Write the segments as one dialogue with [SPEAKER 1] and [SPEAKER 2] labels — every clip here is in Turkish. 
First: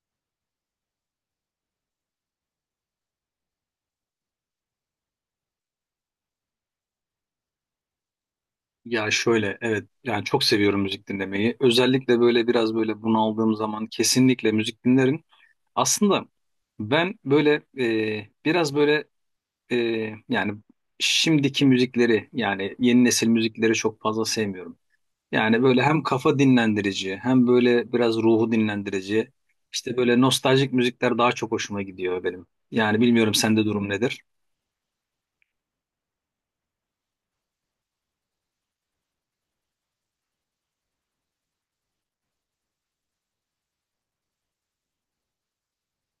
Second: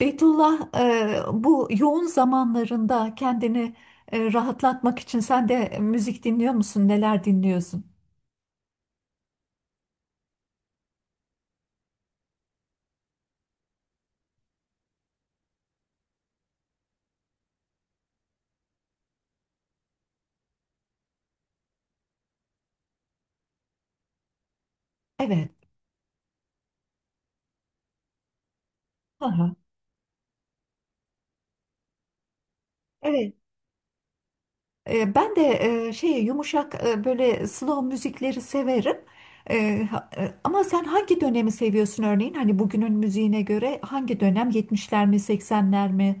[SPEAKER 1] Beytullah, bu yoğun zamanlarında kendini rahatlatmak için sen de müzik dinliyor musun? Neler dinliyorsun?
[SPEAKER 2] Ya şöyle, evet, yani çok seviyorum müzik dinlemeyi. Özellikle böyle biraz böyle bunaldığım zaman kesinlikle müzik dinlerim. Aslında ben böyle biraz böyle e, yani şimdiki müzikleri, yani yeni nesil müzikleri çok fazla sevmiyorum.
[SPEAKER 1] Evet.
[SPEAKER 2] Yani böyle hem kafa dinlendirici hem böyle biraz ruhu dinlendirici,
[SPEAKER 1] Aha.
[SPEAKER 2] işte böyle nostaljik müzikler daha çok hoşuma gidiyor benim. Yani
[SPEAKER 1] Evet.
[SPEAKER 2] bilmiyorum, sende durum nedir?
[SPEAKER 1] Ben de yumuşak böyle slow müzikleri severim. Ama sen hangi dönemi seviyorsun örneğin? Hani bugünün müziğine göre hangi dönem? 70'ler mi, Seksenler mi?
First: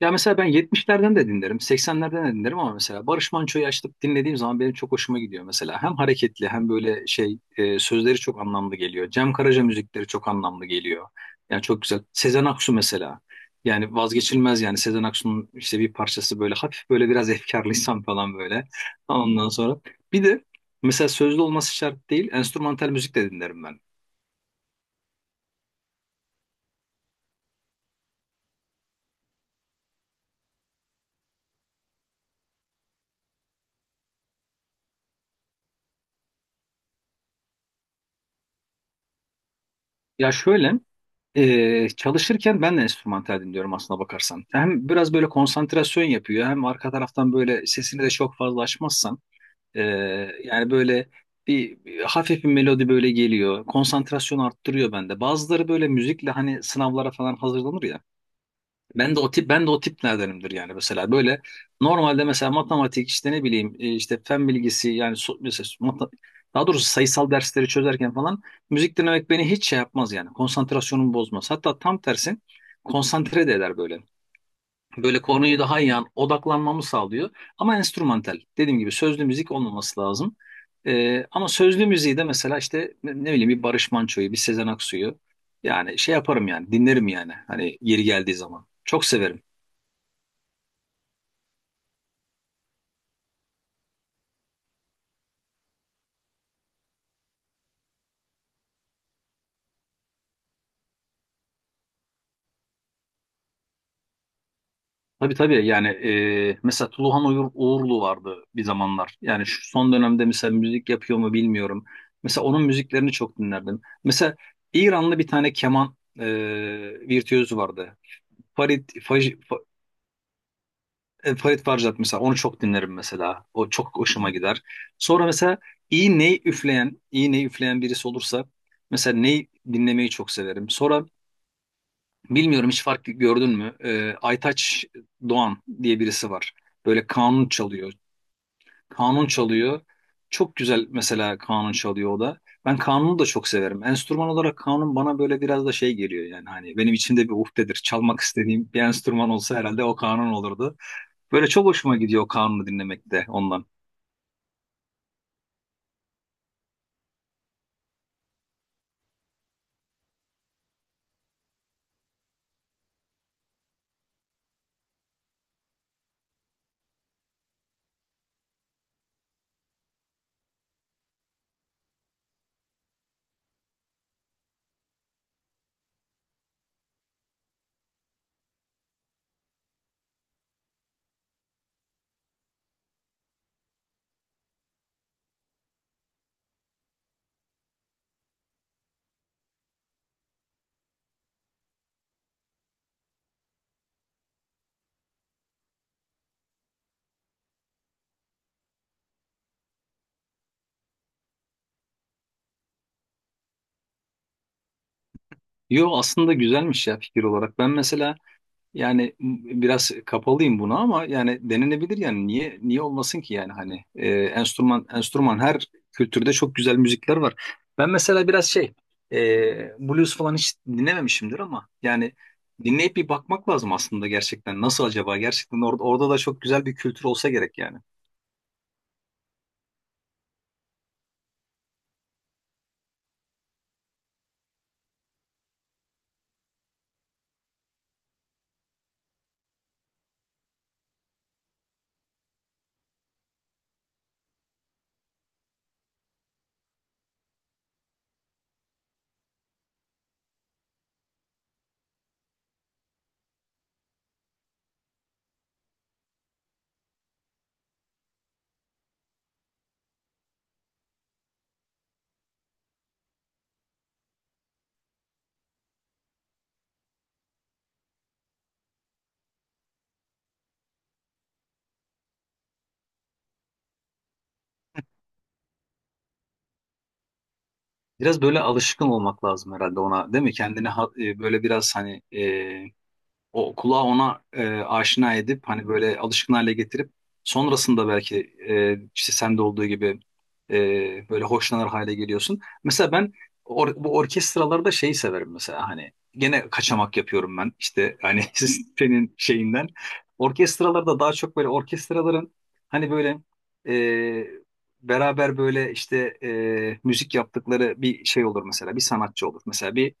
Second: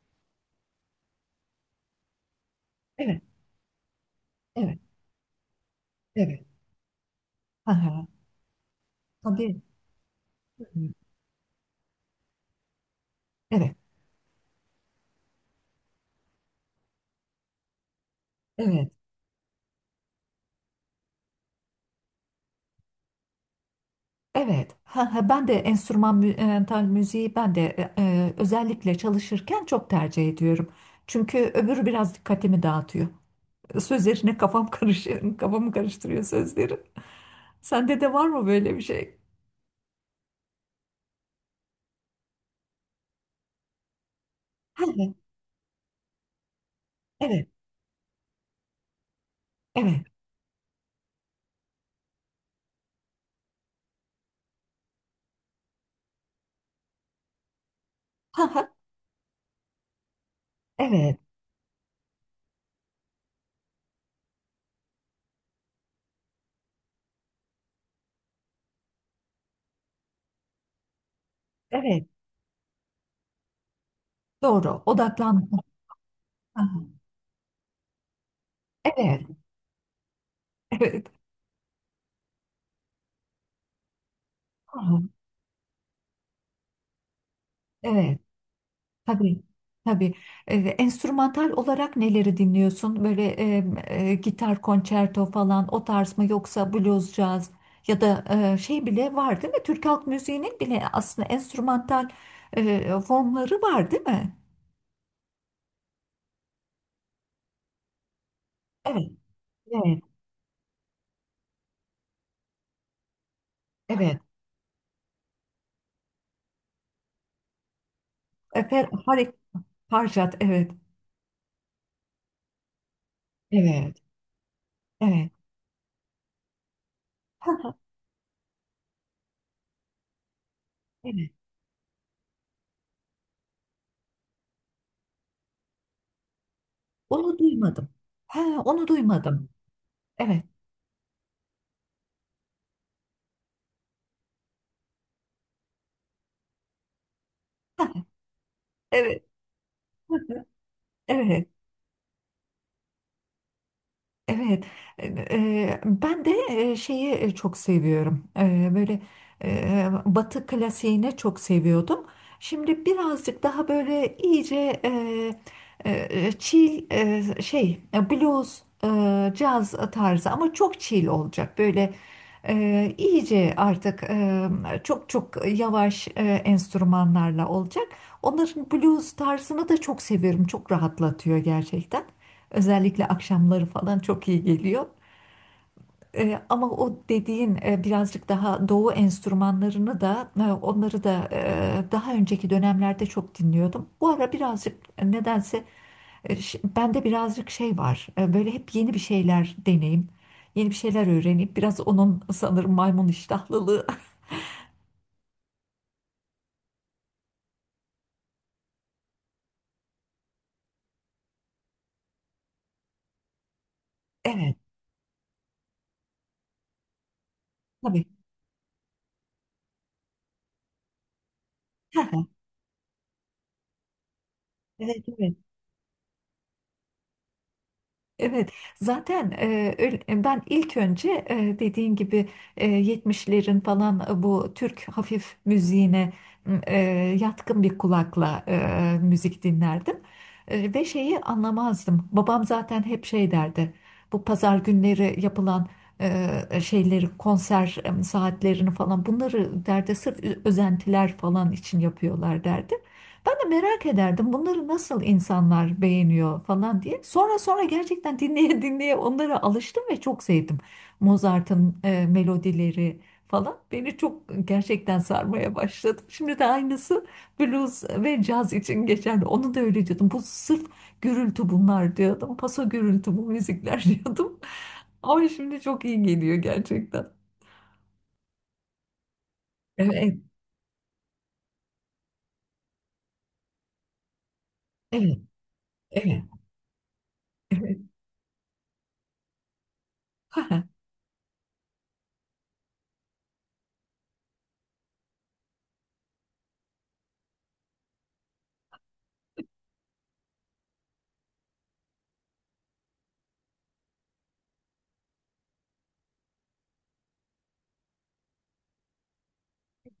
[SPEAKER 2] Ya mesela ben 70'lerden de dinlerim, 80'lerden de dinlerim ama mesela
[SPEAKER 1] Evet,
[SPEAKER 2] Barış Manço'yu açıp dinlediğim zaman benim
[SPEAKER 1] evet,
[SPEAKER 2] çok hoşuma gidiyor mesela. Hem
[SPEAKER 1] evet.
[SPEAKER 2] hareketli hem böyle şey,
[SPEAKER 1] Aha.
[SPEAKER 2] sözleri çok anlamlı geliyor. Cem
[SPEAKER 1] Tabii.
[SPEAKER 2] Karaca müzikleri çok anlamlı geliyor. Yani çok güzel. Sezen Aksu mesela.
[SPEAKER 1] Evet,
[SPEAKER 2] Yani vazgeçilmez, yani Sezen Aksu'nun işte bir parçası, böyle hafif, böyle biraz efkarlıysam falan böyle.
[SPEAKER 1] evet.
[SPEAKER 2] Ondan sonra bir de mesela sözlü olması şart değil, enstrümantal müzik de dinlerim ben.
[SPEAKER 1] Evet, ha, ha, ben de enstrümantal müziği ben de özellikle çalışırken çok tercih ediyorum. Çünkü öbürü biraz dikkatimi dağıtıyor. Sözlerine kafam karış, kafamı karıştırıyor sözleri. Sende de var mı böyle bir şey?
[SPEAKER 2] Ya şöyle, çalışırken ben de enstrümantal dinliyorum aslına bakarsan. Hem biraz
[SPEAKER 1] Evet,
[SPEAKER 2] böyle konsantrasyon yapıyor hem arka taraftan
[SPEAKER 1] evet,
[SPEAKER 2] böyle sesini de çok fazla açmazsan ee,
[SPEAKER 1] evet.
[SPEAKER 2] yani böyle bir hafif bir melodi böyle geliyor. Konsantrasyon arttırıyor bende. Bazıları böyle müzikle hani sınavlara falan hazırlanır ya.
[SPEAKER 1] Ha, ha,
[SPEAKER 2] Ben de o tiplerdenimdir, yani mesela
[SPEAKER 1] evet,
[SPEAKER 2] böyle normalde mesela matematik, işte ne bileyim, işte fen bilgisi, yani daha doğrusu sayısal dersleri çözerken falan müzik dinlemek beni hiç şey yapmaz, yani konsantrasyonumu bozmaz. Hatta tam
[SPEAKER 1] evet.
[SPEAKER 2] tersi, konsantre de eder böyle.
[SPEAKER 1] Doğru,
[SPEAKER 2] Böyle
[SPEAKER 1] odaklan. Ha,
[SPEAKER 2] konuyu daha iyi odaklanmamı
[SPEAKER 1] ha.
[SPEAKER 2] sağlıyor ama enstrümantal, dediğim gibi, sözlü
[SPEAKER 1] Evet,
[SPEAKER 2] müzik olmaması lazım.
[SPEAKER 1] evet.
[SPEAKER 2] Ama sözlü müziği de mesela işte ne bileyim, bir Barış Manço'yu, bir Sezen
[SPEAKER 1] Ha, ha,
[SPEAKER 2] Aksu'yu, yani şey yaparım, yani dinlerim, yani hani yeri
[SPEAKER 1] evet.
[SPEAKER 2] geldiği zaman. Çok
[SPEAKER 1] Tabii,
[SPEAKER 2] severim.
[SPEAKER 1] tabii. Enstrümantal olarak neleri dinliyorsun? Gitar konçerto falan o tarz mı, yoksa blues, caz, ya da bile var değil mi? Türk halk müziğinin bile aslında enstrümantal formları var değil mi?
[SPEAKER 2] Tabii tabii, yani mesela Tuluhan Uğurlu vardı bir
[SPEAKER 1] Evet,
[SPEAKER 2] zamanlar. Yani şu son
[SPEAKER 1] evet,
[SPEAKER 2] dönemde mesela müzik yapıyor mu bilmiyorum. Mesela onun müziklerini çok dinlerdim.
[SPEAKER 1] evet.
[SPEAKER 2] Mesela İranlı bir tane keman virtüözü vardı.
[SPEAKER 1] E, Fer,
[SPEAKER 2] Farid, Faj,
[SPEAKER 1] Farid
[SPEAKER 2] Fa-
[SPEAKER 1] Farjat, evet.
[SPEAKER 2] e, Farid Farjad mesela, onu çok dinlerim mesela. O çok
[SPEAKER 1] Evet.
[SPEAKER 2] hoşuma gider. Sonra
[SPEAKER 1] Evet.
[SPEAKER 2] mesela iyi ney üfleyen, iyi ney
[SPEAKER 1] Ha, ha,
[SPEAKER 2] üfleyen birisi olursa mesela, ney dinlemeyi çok severim. Sonra
[SPEAKER 1] evet.
[SPEAKER 2] bilmiyorum, hiç fark gördün mü? Aytaç Doğan diye birisi var. Böyle
[SPEAKER 1] Onu
[SPEAKER 2] kanun
[SPEAKER 1] duymadım.
[SPEAKER 2] çalıyor.
[SPEAKER 1] Ha, onu
[SPEAKER 2] Kanun
[SPEAKER 1] duymadım.
[SPEAKER 2] çalıyor.
[SPEAKER 1] Evet.
[SPEAKER 2] Çok güzel mesela, kanun çalıyor o da. Ben kanunu da çok severim. Enstrüman olarak kanun bana böyle biraz da şey geliyor, yani hani benim içimde bir uhdedir.
[SPEAKER 1] Ha,
[SPEAKER 2] Çalmak istediğim bir
[SPEAKER 1] evet.
[SPEAKER 2] enstrüman olsa herhalde o kanun olurdu. Böyle
[SPEAKER 1] Evet.
[SPEAKER 2] çok hoşuma gidiyor kanunu dinlemek de ondan.
[SPEAKER 1] Evet, ben de çok seviyorum. Böyle Batı klasiğini çok seviyordum. Şimdi birazcık daha böyle iyice e, chill, blues, caz tarzı ama çok chill olacak. Böyle iyice artık, çok çok yavaş enstrümanlarla olacak. Onların blues tarzını da çok seviyorum. Çok rahatlatıyor gerçekten. Özellikle akşamları falan çok iyi geliyor. Ama o dediğin birazcık daha doğu enstrümanlarını da, onları da daha önceki dönemlerde çok dinliyordum. Bu ara birazcık, nedense, bende birazcık şey var. Böyle hep yeni bir şeyler deneyim, yeni bir şeyler öğreneyim. Biraz onun sanırım maymun iştahlılığı.
[SPEAKER 2] Yo, aslında güzelmiş ya fikir olarak. Ben mesela yani biraz kapalıyım buna ama yani denenebilir, yani niye olmasın ki, yani hani
[SPEAKER 1] Evet,
[SPEAKER 2] enstrüman her kültürde çok güzel müzikler var. Ben
[SPEAKER 1] tabii.
[SPEAKER 2] mesela biraz şey, blues falan hiç dinlememişimdir ama yani dinleyip bir bakmak lazım aslında gerçekten, nasıl
[SPEAKER 1] Evet,
[SPEAKER 2] acaba
[SPEAKER 1] evet.
[SPEAKER 2] gerçekten orada da çok güzel bir kültür olsa gerek yani.
[SPEAKER 1] Evet, zaten, öyle- ben ilk önce, dediğin gibi, 70'lerin falan, bu Türk hafif müziğine m, e, yatkın bir kulakla müzik dinlerdim. Ve şeyi anlamazdım. Babam zaten hep şey derdi. Bu pazar günleri yapılan şeyleri, konser saatlerini falan bunları derdi, sırf özentiler falan için yapıyorlar derdi. Ben de merak ederdim bunları nasıl insanlar beğeniyor falan diye. Sonra sonra gerçekten dinleye dinleye onlara alıştım ve çok sevdim. Mozart'ın melodileri falan beni çok gerçekten sarmaya başladı. Şimdi de aynısı blues ve caz için geçerli. Onu da öyle diyordum. Bu sırf gürültü bunlar diyordum. Paso gürültü bu müzikler diyordum. Ama şimdi çok iyi geliyor gerçekten.
[SPEAKER 2] Biraz böyle alışkın olmak lazım herhalde ona,
[SPEAKER 1] Evet,
[SPEAKER 2] değil mi? Kendini böyle biraz hani o kulağı ona aşina
[SPEAKER 1] evet,
[SPEAKER 2] edip hani böyle
[SPEAKER 1] evet.
[SPEAKER 2] alışkın hale getirip
[SPEAKER 1] Evet.
[SPEAKER 2] sonrasında belki işte sende olduğu gibi
[SPEAKER 1] Ha ha.
[SPEAKER 2] e, böyle hoşlanır hale geliyorsun. Mesela ben bu orkestralarda şeyi severim mesela, hani gene kaçamak yapıyorum ben işte hani senin şeyinden. Orkestralarda daha çok böyle orkestraların hani böyle e, beraber böyle işte müzik yaptıkları bir şey olur mesela, bir sanatçı olur. Mesela bir,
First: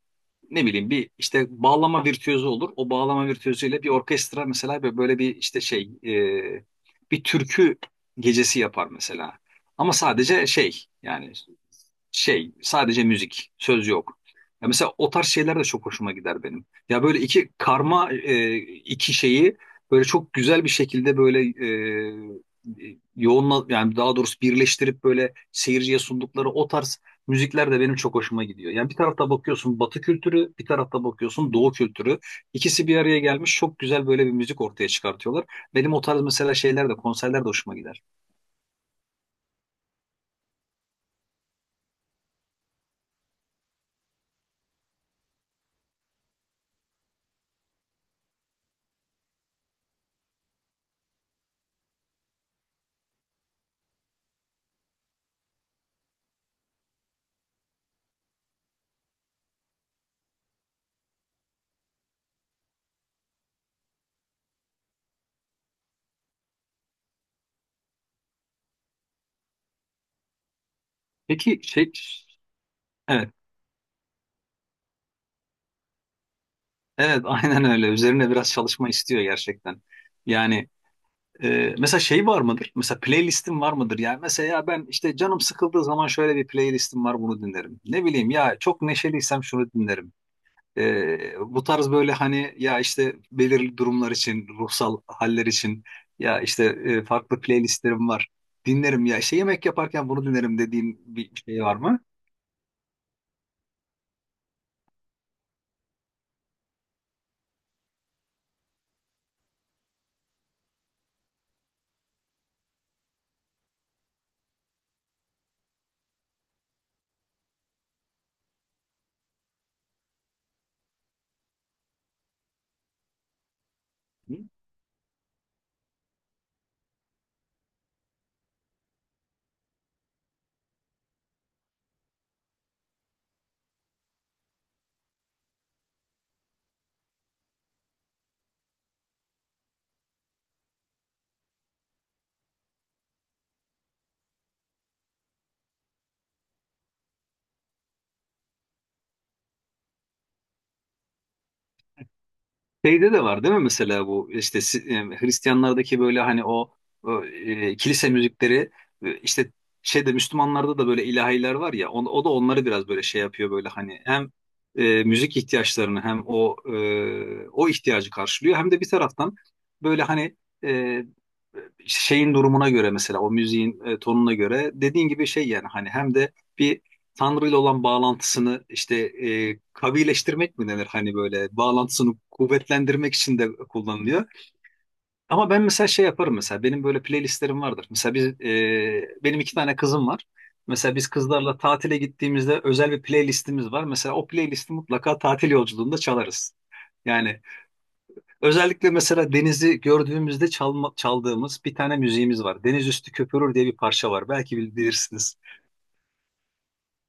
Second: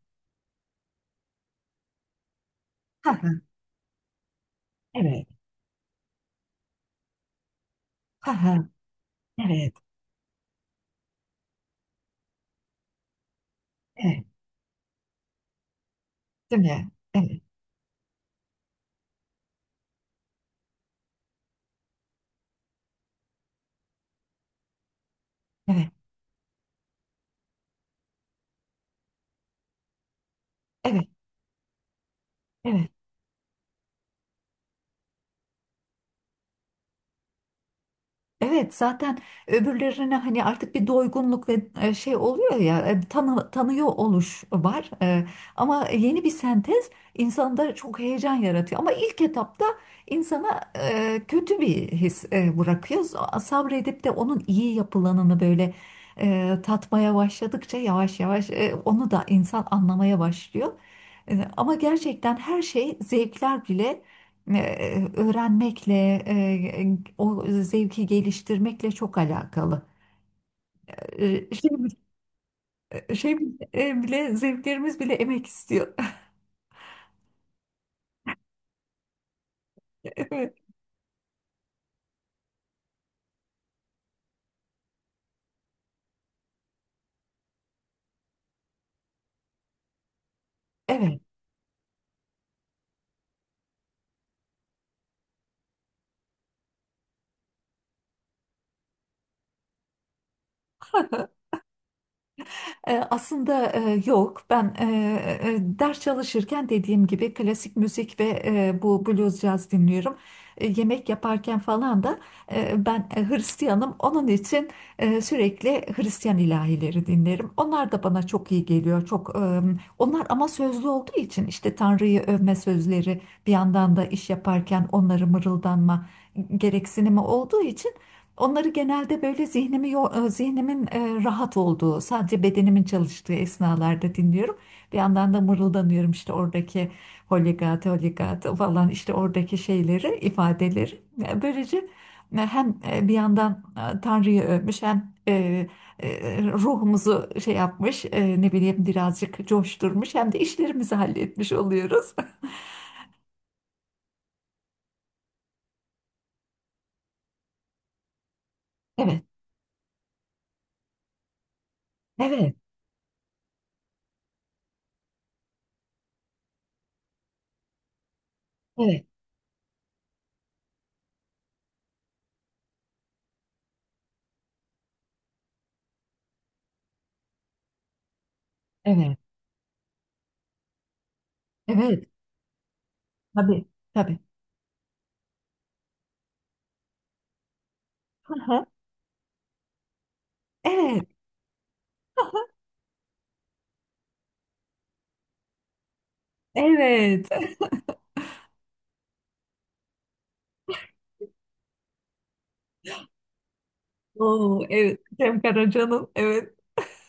[SPEAKER 2] ne bileyim, bir işte bağlama virtüözü olur. O
[SPEAKER 1] Ha
[SPEAKER 2] bağlama
[SPEAKER 1] ha,
[SPEAKER 2] virtüözüyle bir orkestra mesela ve böyle
[SPEAKER 1] evet.
[SPEAKER 2] bir işte şey, bir türkü
[SPEAKER 1] Ha
[SPEAKER 2] gecesi
[SPEAKER 1] ha,
[SPEAKER 2] yapar mesela.
[SPEAKER 1] evet,
[SPEAKER 2] Ama sadece şey yani, şey sadece müzik, söz yok.
[SPEAKER 1] evet.
[SPEAKER 2] Ya mesela o tarz şeyler de çok hoşuma gider
[SPEAKER 1] Değil
[SPEAKER 2] benim.
[SPEAKER 1] mi?
[SPEAKER 2] Ya böyle
[SPEAKER 1] Evet,
[SPEAKER 2] iki karma iki şeyi böyle çok güzel bir şekilde böyle e, e, yoğunla yani daha doğrusu birleştirip böyle
[SPEAKER 1] evet,
[SPEAKER 2] seyirciye sundukları o tarz müzikler de benim çok hoşuma gidiyor. Yani bir tarafta bakıyorsun Batı kültürü, bir tarafta
[SPEAKER 1] evet,
[SPEAKER 2] bakıyorsun Doğu kültürü. İkisi
[SPEAKER 1] evet.
[SPEAKER 2] bir araya gelmiş, çok güzel böyle bir müzik ortaya çıkartıyorlar. Benim o tarz mesela şeyler de, konserler de hoşuma gider.
[SPEAKER 1] Evet, zaten öbürlerine hani artık bir doygunluk ve şey oluyor ya, tanıyor oluş var. Ama yeni bir sentez insanda çok heyecan yaratıyor. Ama ilk etapta insana kötü bir his bırakıyor. Sabredip de onun iyi yapılanını böyle tatmaya başladıkça yavaş yavaş onu da insan anlamaya başlıyor. Ama gerçekten her şey, zevkler bile öğrenmekle, e, o zevki geliştirmekle çok alakalı. E,
[SPEAKER 2] Peki
[SPEAKER 1] Şey,
[SPEAKER 2] şey, evet,
[SPEAKER 1] Zevklerimiz bile emek istiyor.
[SPEAKER 2] evet, aynen öyle. Üzerine biraz çalışma istiyor gerçekten. Yani mesela şey var mıdır? Mesela playlistim var mıdır? Yani mesela, ya ben işte canım sıkıldığı zaman şöyle bir playlistim var, bunu dinlerim. Ne bileyim, ya çok neşeliysem şunu dinlerim.
[SPEAKER 1] Evet.
[SPEAKER 2] Bu tarz böyle hani, ya işte belirli durumlar için, ruhsal haller için, ya işte farklı playlistlerim var. Dinlerim, ya işte yemek yaparken bunu dinlerim dediğin bir şey var mı?
[SPEAKER 1] Aslında, yok. Ben, ders çalışırken dediğim gibi klasik müzik ve bu blues caz dinliyorum. Yemek yaparken falan da ben Hristiyanım. Onun için sürekli Hristiyan ilahileri dinlerim. Onlar da bana çok iyi geliyor. Çok, onlar ama sözlü olduğu için, işte Tanrı'yı övme sözleri bir yandan da iş yaparken onları mırıldanma gereksinimi olduğu için, onları genelde böyle zihnimin rahat olduğu, sadece bedenimin çalıştığı esnalarda dinliyorum. Bir yandan da mırıldanıyorum işte oradaki holigata holigata falan, işte oradaki şeyleri, ifadeleri. Böylece hem bir yandan Tanrı'yı övmüş, hem ruhumuzu şey yapmış, ne bileyim birazcık coşturmuş, hem de işlerimizi halletmiş oluyoruz.
[SPEAKER 2] Şeyde de var değil mi mesela, bu işte Hristiyanlardaki böyle hani o, kilise müzikleri,
[SPEAKER 1] Evet,
[SPEAKER 2] işte şeyde Müslümanlarda da böyle ilahiler var ya, o da
[SPEAKER 1] evet,
[SPEAKER 2] onları biraz böyle şey yapıyor böyle, hani hem müzik ihtiyaçlarını, hem o, o ihtiyacı karşılıyor hem de bir
[SPEAKER 1] evet,
[SPEAKER 2] taraftan böyle hani e, şeyin durumuna göre, mesela o müziğin tonuna göre, dediğin gibi şey yani, hani hem de bir Tanrı ile olan bağlantısını işte
[SPEAKER 1] evet,
[SPEAKER 2] kavileştirmek mi denir, hani böyle
[SPEAKER 1] evet.
[SPEAKER 2] bağlantısını kuvvetlendirmek için de
[SPEAKER 1] Tabii, tabii.
[SPEAKER 2] kullanılıyor. Ama ben mesela şey yaparım mesela, benim böyle playlistlerim vardır. Mesela biz,
[SPEAKER 1] Hı hı.
[SPEAKER 2] benim iki tane kızım var. Mesela
[SPEAKER 1] Evet.
[SPEAKER 2] biz kızlarla tatile gittiğimizde özel bir playlistimiz var. Mesela o playlisti mutlaka tatil yolculuğunda çalarız.
[SPEAKER 1] Evet.
[SPEAKER 2] Yani özellikle mesela denizi gördüğümüzde çaldığımız bir tane müziğimiz var. Deniz Üstü Köpürür diye bir parça var. Belki
[SPEAKER 1] Oo, evet.
[SPEAKER 2] bilirsiniz.
[SPEAKER 1] Cem Karaca'nın, evet.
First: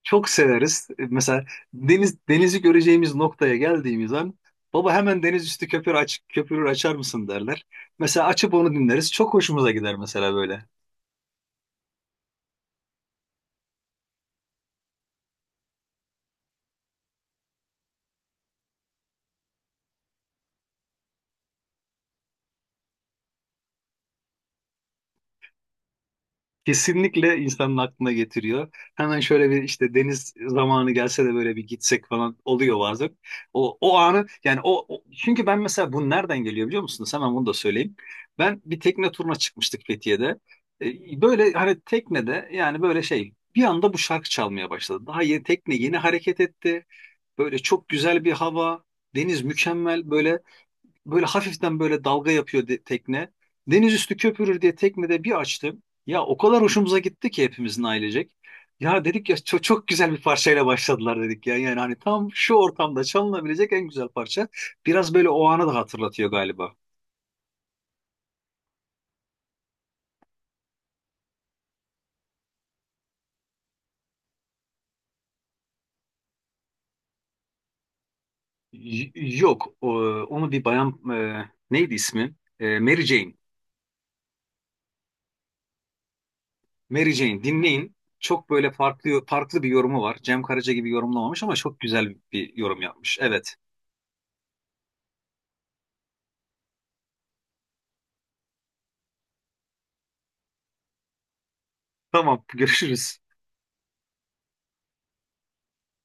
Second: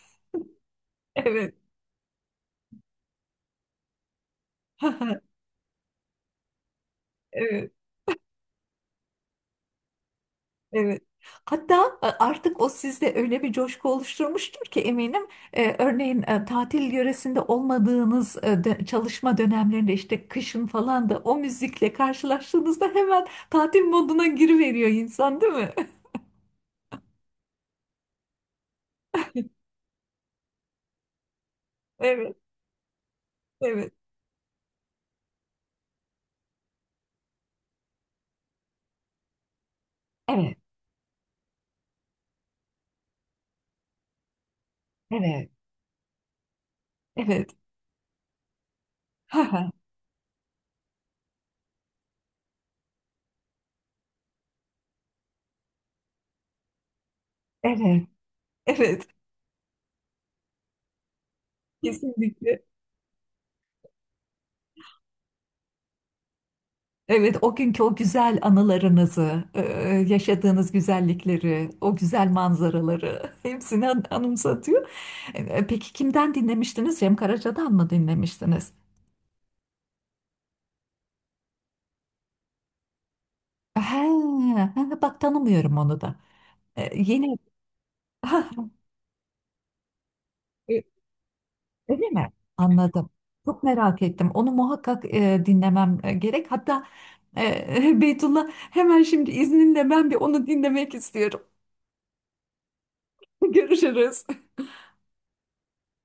[SPEAKER 2] Çok severiz. Mesela
[SPEAKER 1] Evet.
[SPEAKER 2] denizi göreceğimiz noktaya geldiğimiz an, baba hemen Deniz Üstü Köpürür açar mısın derler.
[SPEAKER 1] Evet.
[SPEAKER 2] Mesela açıp onu dinleriz. Çok hoşumuza gider mesela böyle.
[SPEAKER 1] Evet. Hatta artık o sizde öyle bir coşku oluşturmuştur ki eminim. Örneğin tatil yöresinde olmadığınız, çalışma dönemlerinde, işte kışın falan da o müzikle karşılaştığınızda hemen tatil moduna giriveriyor insan, değil mi?
[SPEAKER 2] Kesinlikle insanın aklına getiriyor. Hemen şöyle bir işte, deniz zamanı gelse de böyle bir gitsek
[SPEAKER 1] Evet.
[SPEAKER 2] falan oluyor bazen.
[SPEAKER 1] Evet.
[SPEAKER 2] O anı yani, çünkü ben mesela bu nereden geliyor biliyor musunuz? Hemen bunu da söyleyeyim. Ben bir tekne turuna çıkmıştık Fethiye'de.
[SPEAKER 1] Evet.
[SPEAKER 2] Böyle hani teknede yani böyle şey, bir anda bu şarkı çalmaya başladı. Daha yeni
[SPEAKER 1] Evet.
[SPEAKER 2] tekne yeni hareket etti.
[SPEAKER 1] Evet.
[SPEAKER 2] Böyle çok güzel bir hava. Deniz mükemmel böyle. Böyle hafiften böyle dalga yapıyor tekne. Deniz Üstü Köpürür diye teknede bir açtım. Ya o kadar hoşumuza gitti ki, hepimizin
[SPEAKER 1] Evet.
[SPEAKER 2] ailecek. Ya
[SPEAKER 1] Evet.
[SPEAKER 2] dedik ya, çok, çok güzel bir parçayla başladılar dedik ya. Yani hani tam şu
[SPEAKER 1] Kesinlikle.
[SPEAKER 2] ortamda çalınabilecek en güzel parça. Biraz böyle o anı da hatırlatıyor galiba.
[SPEAKER 1] Evet, o günkü o güzel anılarınızı, yaşadığınız güzellikleri, o güzel manzaraları anımsatıyor. Peki kimden dinlemiştiniz? Cem Karaca'dan mı dinlemiştiniz?
[SPEAKER 2] Yok, onu bir bayan, neydi ismi? Mary Jane.
[SPEAKER 1] He, he, bak tanımıyorum onu da.
[SPEAKER 2] Mary
[SPEAKER 1] Yeni,
[SPEAKER 2] Jane dinleyin.
[SPEAKER 1] ha,
[SPEAKER 2] Çok böyle farklı bir yorumu var. Cem Karaca
[SPEAKER 1] e,
[SPEAKER 2] gibi yorumlamamış ama çok
[SPEAKER 1] öyle
[SPEAKER 2] güzel
[SPEAKER 1] mi?
[SPEAKER 2] bir yorum
[SPEAKER 1] Anladım.
[SPEAKER 2] yapmış. Evet.
[SPEAKER 1] Çok merak ettim. Onu muhakkak dinlemem gerek. Hatta Beytullah, hemen şimdi izninle ben bir onu dinlemek istiyorum.
[SPEAKER 2] Tamam, görüşürüz.
[SPEAKER 1] Görüşürüz.